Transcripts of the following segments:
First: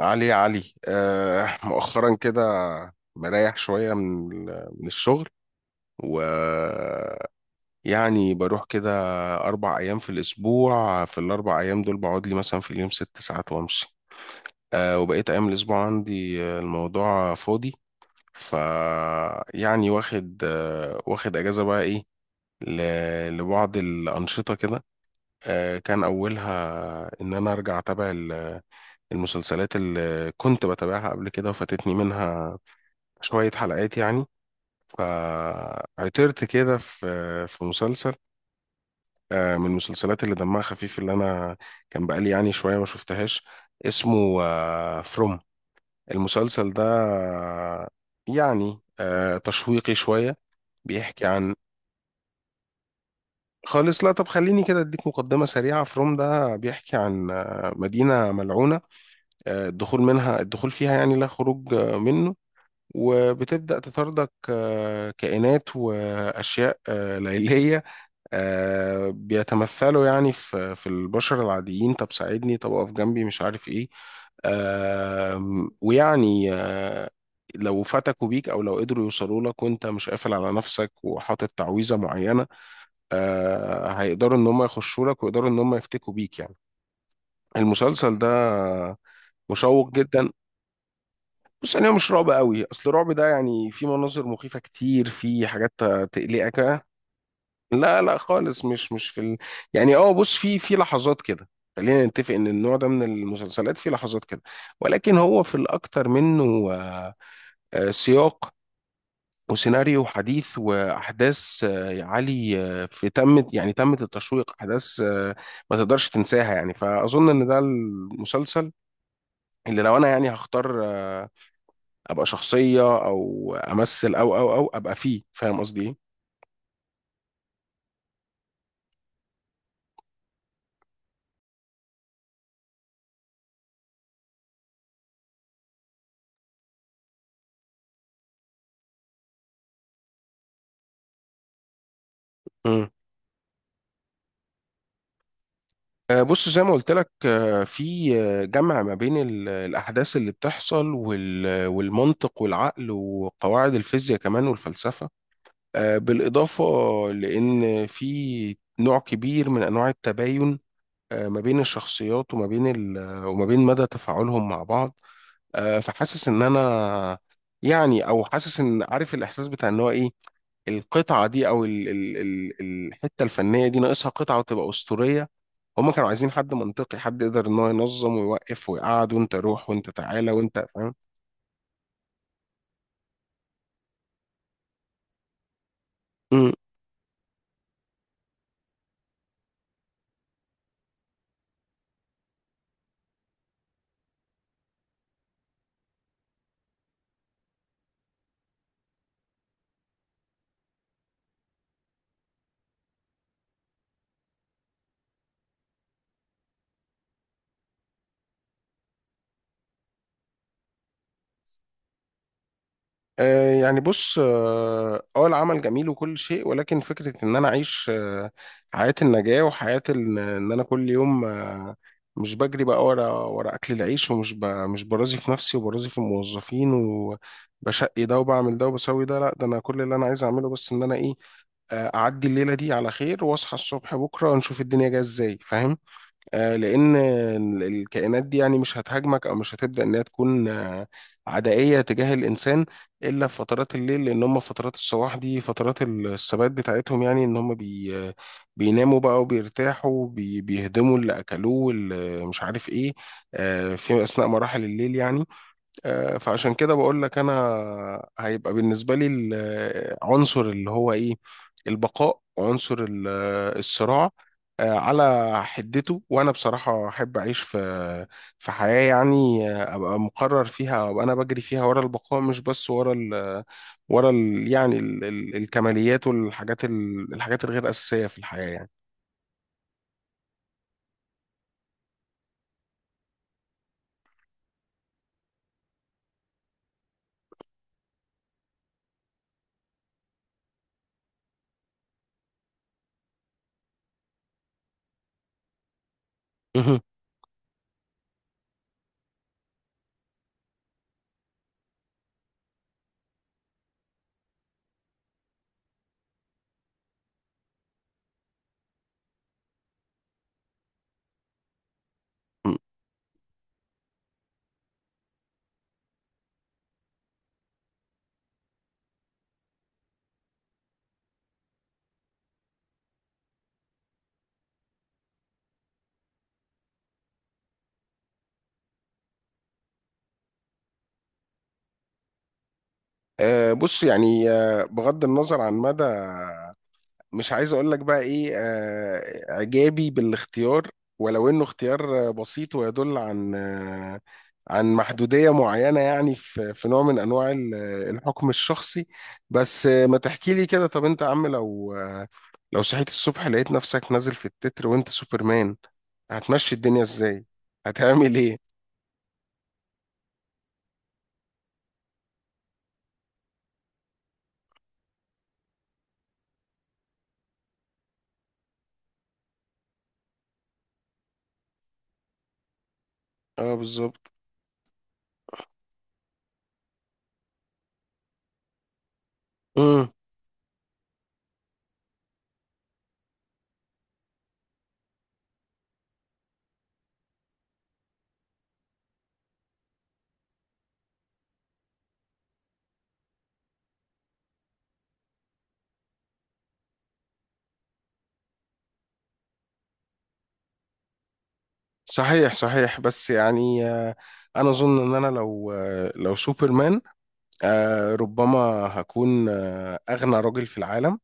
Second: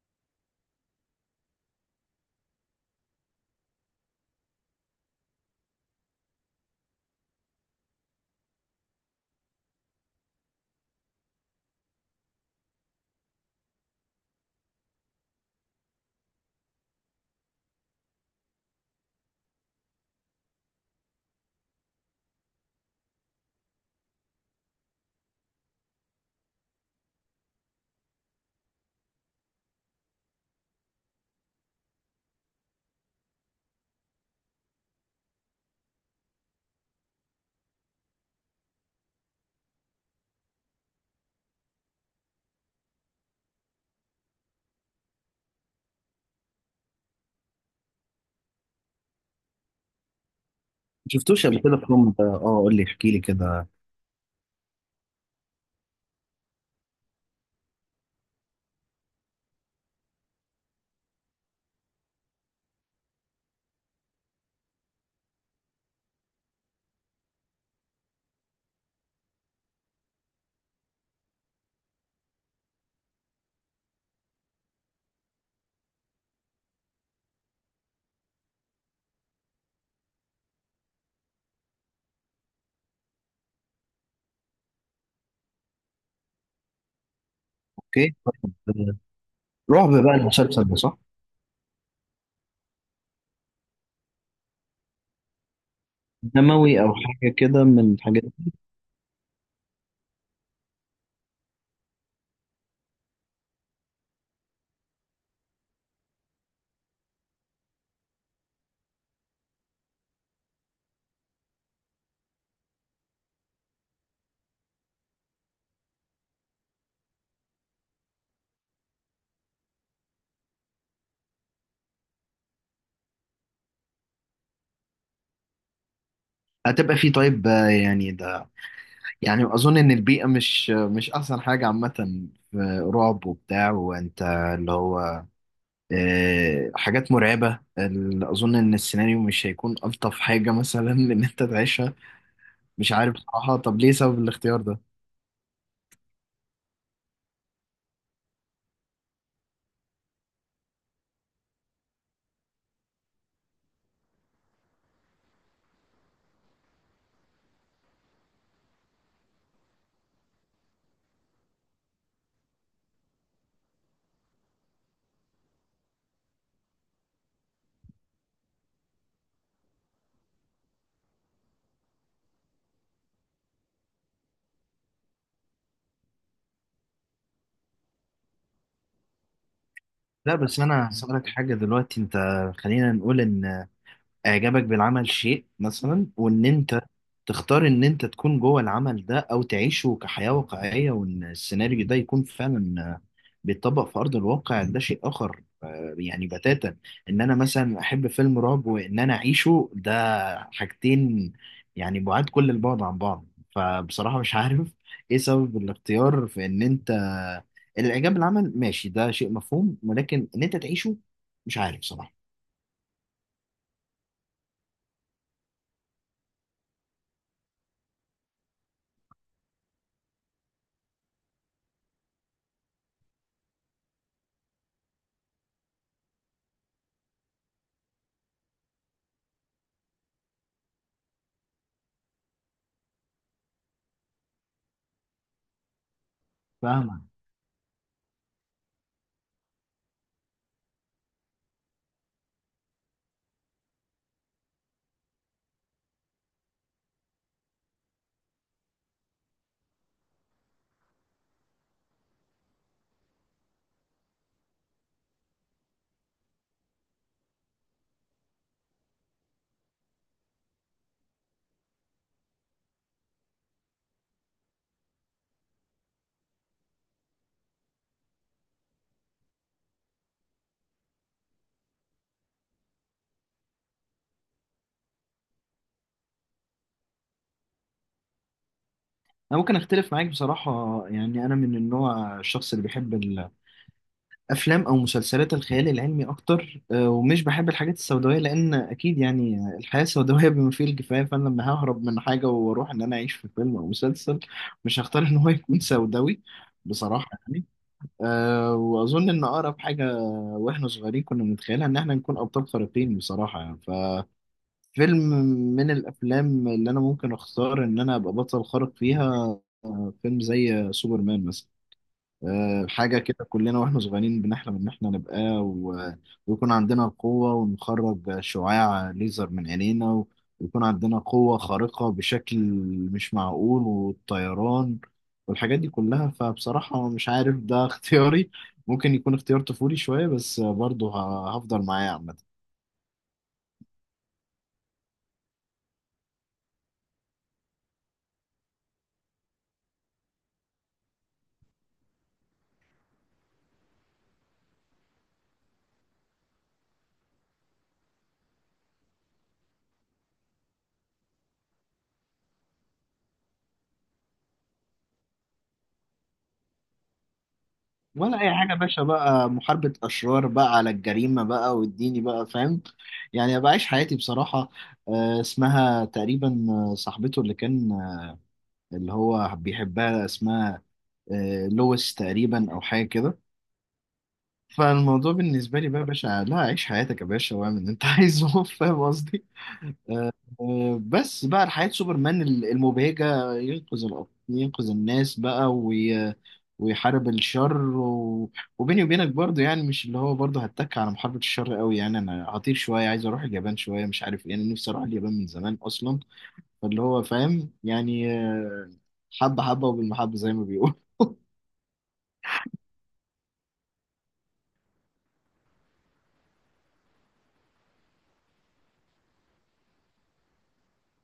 علي، علي، مؤخرا كده مريح شوية من من الشغل. و يعني بروح كده أربع أيام في الأسبوع. في الأربع أيام دول بقعد لي مثلا في اليوم ست ساعات وأمشي. وبقيت أيام الأسبوع عندي، الموضوع فاضي. ف يعني واخد أجازة بقى، إيه، لبعض الأنشطة كده. كان أولها إن أنا أرجع أتابع المسلسلات اللي كنت بتابعها قبل كده وفاتتني منها شوية حلقات يعني. فعثرت كده في مسلسل، من المسلسلات اللي دمها خفيف، اللي أنا كان بقالي يعني شوية ما شفتهاش. اسمه فروم. المسلسل ده يعني تشويقي شوية. بيحكي شفتوش عن قبل كده في فيلم قول لي، احكي لي كده. خالص. لا، طب خليني كده اديك مقدمة سريعة. فروم ده بيحكي عن مدينة ملعونة، الدخول منها الدخول فيها يعني لا خروج منه. وبتبدأ تطاردك كائنات وأشياء ليلية، بيتمثلوا يعني في البشر العاديين. طب ساعدني، طب اقف جنبي، مش عارف ايه. ويعني لو فتكوا بيك او لو قدروا يوصلوا لك وانت مش قافل على نفسك وحاطط تعويذه معينه، هيقدروا ان هم يخشوا لك ويقدروا ان هم يفتكوا بيك يعني. اوكي، المسلسل ده طيب، رعب مشوق بقى جدا. المسلسل ده صح؟ بص، يعني هو مش رعب قوي. اصل الرعب ده يعني في مناظر مخيفة كتير، في حاجات دموي تقلقك. او حاجه كده من لا لا الحاجات دي؟ خالص، مش في يعني، اه بص، في لحظات كده. خلينا نتفق ان النوع ده من المسلسلات في لحظات كده، ولكن هو في الاكتر منه سياق وسيناريو حديث واحداث عالي، في تمت يعني تمت التشويق، احداث ما تقدرش تنساها يعني. فاظن ان ده المسلسل اللي لو انا يعني هختار ابقى شخصيه او امثل او ابقى فيه، فاهم قصدي ايه. هتبقى فيه. طيب، يعني ده، يعني اظن ان البيئه مش احسن حاجه عامه في رعب وبتاع، وانت اللي هو حاجات مرعبه، اظن ان السيناريو مش هيكون الطف حاجه مثلا ان انت تعيشها. مم. مش عارف بصراحه. طب ليه سبب الاختيار ده؟ بص زي ما قلت لك، في جمع ما بين الأحداث اللي بتحصل والمنطق والعقل وقواعد الفيزياء كمان والفلسفة. بالإضافة لأن في نوع كبير من أنواع التباين ما بين الشخصيات وما بين وما بين مدى تفاعلهم مع بعض. فحاسس إن أنا يعني، أو حاسس إن، عارف الإحساس بتاع إن هو إيه، القطعة دي أو ال الحتة الفنية دي ناقصها قطعة وتبقى أسطورية. هما كانوا عايزين حد منطقي، حد يقدر إن هو ينظم ويوقف ويقعد، وأنت روح وأنت تعالى لا بس وأنت انا فاهم. هسألك حاجة دلوقتي. انت خلينا نقول ان اعجابك بالعمل شيء مثلا، وان انت تختار ان انت تكون جوه العمل ده او تعيشه كحياة واقعية، وان السيناريو ده يكون فعلا بيتطبق في ارض الواقع، ده شيء اخر يعني بتاتا. ان انا مثلا احب فيلم رعب، وان انا اعيشه، ده حاجتين يعني بعاد كل البعد عن بعض. فبصراحة مش عارف ايه سبب الاختيار في ان انت الاعجاب بالعمل ماشي، ده شيء مفهوم، ولكن ان انت تعيشه مش عارف صراحة. يعني بص اه، العمل جميل وكل شيء، ولكن فكرة ان انا اعيش حياة النجاة وحياة ان، إن انا كل يوم مش بجري بقى ورا ورا اكل العيش، ومش مش برازي في نفسي وبرازي في الموظفين وبشقي ده وبعمل ده وبسوي ده، لا ده انا كل اللي انا عايز اعمله بس ان انا ايه، اعدي الليلة دي على خير واصحى الصبح بكرة نشوف الدنيا جاية ازاي، فاهم. لأن فاهم؟ الكائنات دي يعني مش هتهاجمك أو مش هتبدأ إنها تكون عدائية تجاه الإنسان إلا في فترات الليل. لأن هم فترات الصباح دي فترات الثبات بتاعتهم، يعني إن هم بي آه، بيناموا بقى وبيرتاحوا بيهدموا اللي أكلوه واللي مش عارف إيه، في أثناء مراحل الليل يعني. فعشان كده بقول لك، انا هيبقى بالنسبه لي العنصر اللي هو ايه، البقاء، وعنصر الصراع على حدته. وانا بصراحه احب اعيش في حياه يعني ابقى مقرر فيها وابقى انا بجري فيها ورا البقاء، مش بس ورا ال آه، ورا ال يعني ال ال الكماليات والحاجات الحاجات الغير اساسيه في الحياه يعني. انا ممكن اختلف معاك بصراحه. يعني انا من النوع، الشخص اللي بيحب الافلام او مسلسلات الخيال العلمي اكتر، ومش بحب الحاجات السوداويه، لان اكيد يعني الحياه سوداويه بما فيه الكفايه. فانا لما ههرب من حاجه واروح ان انا اعيش في فيلم او مسلسل، مش هختار ان هو يكون سوداوي مهم. بصراحه يعني. أه، واظن ان اقرب حاجه واحنا صغيرين كنا بنتخيلها ان احنا نكون ابطال خارقين بصراحه يعني. فيلم من الافلام اللي انا ممكن اختار ان انا ابقى بطل خارق فيها، فيلم زي سوبرمان مثلا. حاجه كده كلنا واحنا صغيرين بنحلم ان احنا نبقى ويكون عندنا القوه، ونخرج شعاع ليزر من عينينا، ويكون عندنا قوه خارقه بشكل مش معقول، والطيران والحاجات دي كلها. فبصراحه مش عارف، ده اختياري. ممكن يكون اختيار طفولي شويه، بس برضه هفضل معاه عامه. بص يعني بغض النظر عن مدى، مش عايز اقول لك بقى ايه، اعجابي بالاختيار، ولو انه اختيار بسيط ويدل عن عن محدودية معينة يعني، في في نوع من انواع الحكم الشخصي. بس ما تحكي لي كده، طب انت يا عم لو لو صحيت الصبح لقيت نفسك نازل في التتر وانت سوبرمان، هتمشي الدنيا ازاي؟ هتعمل ولا اي ايه؟ حاجه يا باشا، بقى محاربه اشرار بقى على الجريمه بقى، واديني بقى فاهم، يعني ابقى عايش حياتي بصراحه. اسمها تقريبا، صاحبته اللي كان اللي هو بيحبها، اسمها لويس تقريبا او حاجه كده. اه بالظبط. فالموضوع بالنسبه لي بقى يا باشا، لا عيش حياتك يا باشا واعمل اللي انت عايزه فاهم قصدي. امم. بس بقى حياة سوبرمان المبهجة، ينقذ الأرض، ينقذ الناس بقى، ويحارب الشر وبيني وبينك برضه يعني، مش اللي هو برضه هتك على محاربة الشر قوي يعني. أنا هطير شوية، عايز أروح اليابان شوية، مش عارف إيه، أنا نفسي أروح اليابان من زمان أصلا. فاللي هو فاهم يعني، حبة حبة وبالمحبة زي ما بيقول. صحيح صحيح، بس يعني انا اظن ان انا لو لو سوبرمان ربما هكون أغنى راجل في العالم،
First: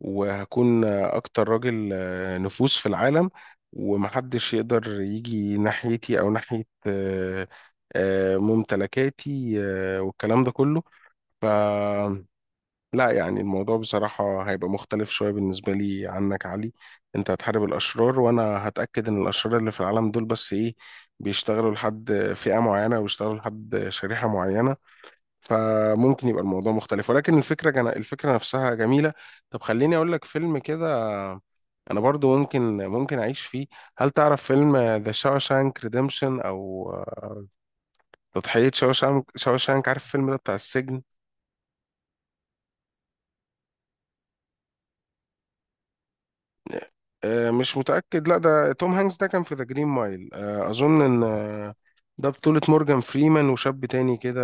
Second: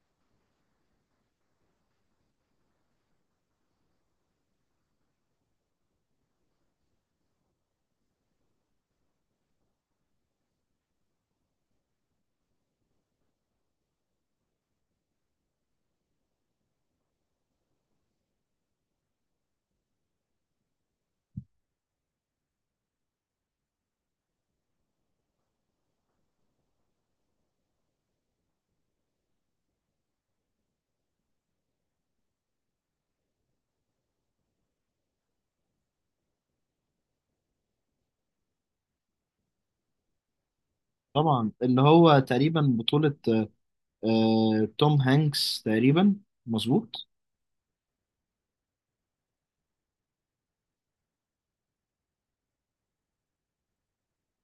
وهكون أكتر راجل نفوذ في العالم، ومحدش يقدر يجي ناحيتي أو ناحية ممتلكاتي والكلام ده كله. ف لا يعني الموضوع بصراحة هيبقى مختلف شوية بالنسبة لي عنك يا علي. انت هتحارب الأشرار، وأنا هتأكد إن الأشرار اللي في العالم دول بس إيه، بيشتغلوا لحد فئة معينة ويشتغلوا لحد شريحة معينة. فممكن يبقى الموضوع مختلف، ولكن الفكرة الفكرة نفسها جميلة. طب خليني أقول لك فيلم كده أنا برضو ممكن، أعيش فيه. هل تعرف فيلم ذا شاوشانك ريديمشن، أو تضحية شاوشانك، شاوشانك؟ عارف الفيلم ده بتاع السجن؟ طبعا، اللي هو تقريبا بطولة توم هانكس تقريبا. مظبوط. مش متأكد. لا ده توم هانكس ده كان في ذا جرين مايل، أظن إن ده بطولة مورجان فريمان وشاب تاني كده،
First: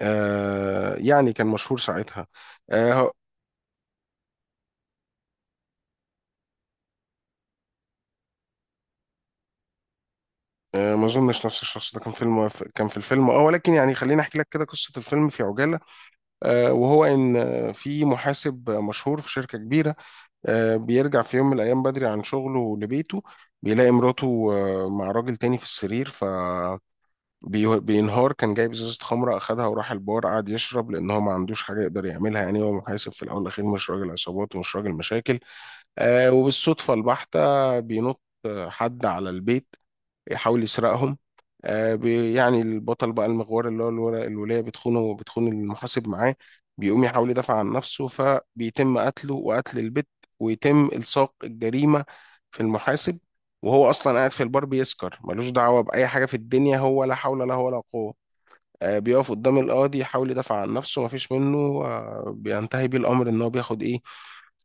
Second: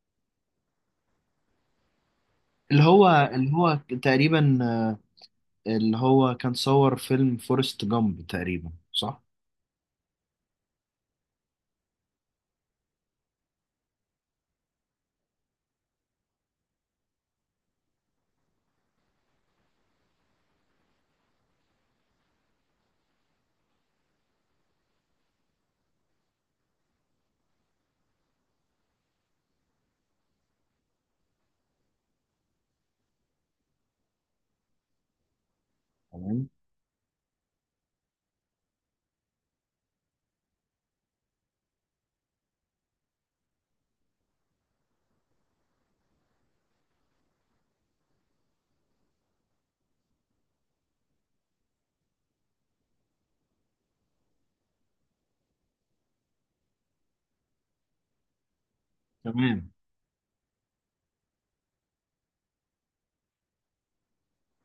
يعني كان مشهور ساعتها. اللي هو آه، اللي هو تقريبا، اللي هو كان صور فيلم فورست جامب تقريبا صح؟ ما اظنش نفس الشخص. ده كان فيلم، كان في الفيلم اه، ولكن يعني خليني احكي لك كده قصه الفيلم في عجاله. وهو ان في محاسب مشهور في شركه كبيره، بيرجع في يوم من الايام بدري عن شغله لبيته، بيلاقي مراته مع راجل تاني في السرير. بينهار. كان جايب ازازه خمره، اخدها وراح البار قعد يشرب، لان هو ما عندوش حاجه يقدر يعملها، يعني هو محاسب في الاول والاخير، مش راجل عصابات ومش راجل مشاكل. تمام. وبالصدفه البحته بينط حد على البيت يحاول يسرقهم. يعني البطل بقى المغوار اللي هو الولاية بتخونه وبتخون المحاسب معاه. بيقوم يحاول يدافع عن نفسه، فبيتم قتله وقتل البت، ويتم إلصاق الجريمة في المحاسب. وهو أصلا قاعد في البار بيسكر، ملوش دعوة بأي حاجة في الدنيا، هو لا حول له ولا قوة. بيقف قدام تمام. القاضي يحاول يدافع عن نفسه، مفيش منه. بينتهي بيه الأمر إن هو بياخد إيه،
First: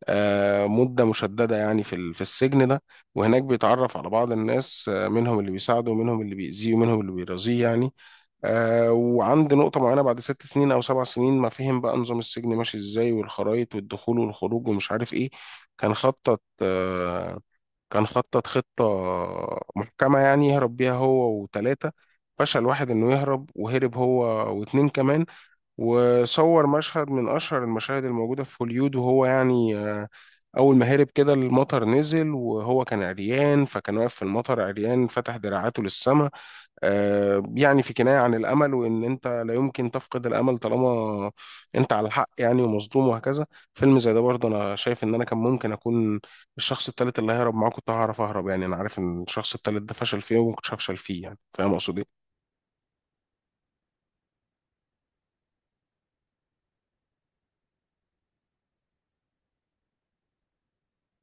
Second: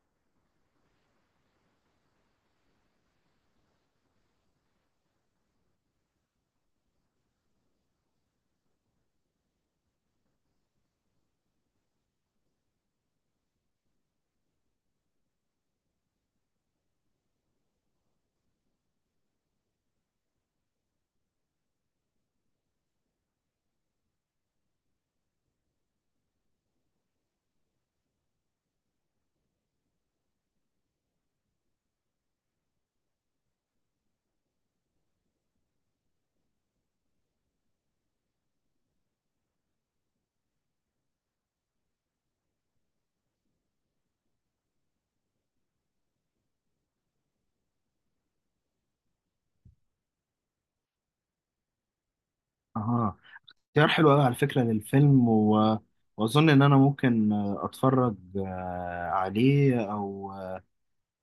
مدة مشددة يعني في في السجن ده. وهناك بيتعرف على بعض الناس، منهم اللي بيساعده ومنهم اللي بيأذيه ومنهم اللي بيرازيه يعني. وعند نقطة معينة بعد ست سنين أو سبع سنين، ما فهم بقى نظام السجن ماشي إزاي والخرايط والدخول والخروج ومش عارف إيه، كان خطط خطة محكمة يعني يهرب بيها هو وتلاتة. فشل واحد انه يهرب، وهرب هو واتنين كمان. وصور مشهد من اشهر المشاهد الموجودة في هوليود، وهو يعني اول ما هرب كده المطر نزل، وهو كان عريان، فكان واقف في المطر عريان فتح دراعاته للسماء، يعني في كناية عن الأمل، وإن أنت لا يمكن تفقد الأمل طالما أنت على الحق يعني، ومظلوم، وهكذا. فيلم زي ده برضه أنا شايف إن أنا كان ممكن أكون الشخص التالت اللي هيهرب معاه. كنت هعرف أهرب يعني، أنا عارف إن الشخص التالت ده فشل فيه وما كنتش هفشل فيه يعني، فاهم أقصد إيه. اها. اختيار حلو قوي على فكرة للفيلم، واظن ان انا ممكن اتفرج عليه. او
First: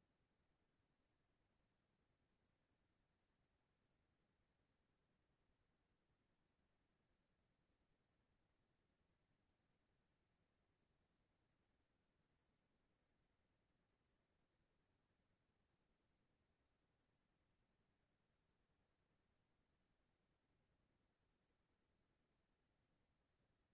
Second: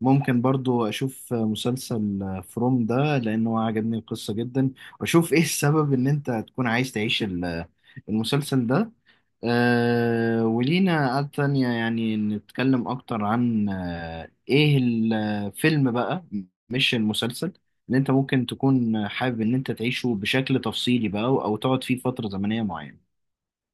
ممكن برضو اشوف مسلسل فروم ده، لانه عجبني القصة جدا. واشوف ايه السبب ان انت تكون عايز تعيش المسلسل ده. أه، ولينا قعدة تانية يعني نتكلم اكتر عن ايه الفيلم بقى، مش المسلسل، ان انت ممكن تكون حابب ان انت تعيشه بشكل تفصيلي بقى، او أو تقعد فيه فترة زمنية معينة.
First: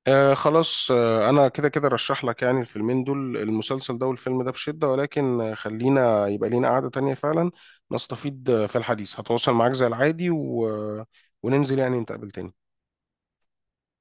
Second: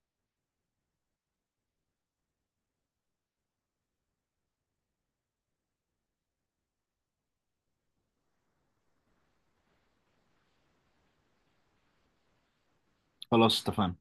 آه خلاص، آه أنا كده كده رشح لك يعني الفيلمين دول، المسلسل ده والفيلم ده بشدة، ولكن خلينا يبقى لينا قعدة تانية فعلا نستفيد في الحديث. هتواصل معاك زي العادي، و... وننزل يعني نتقابل تاني. خلاص، اتفقنا.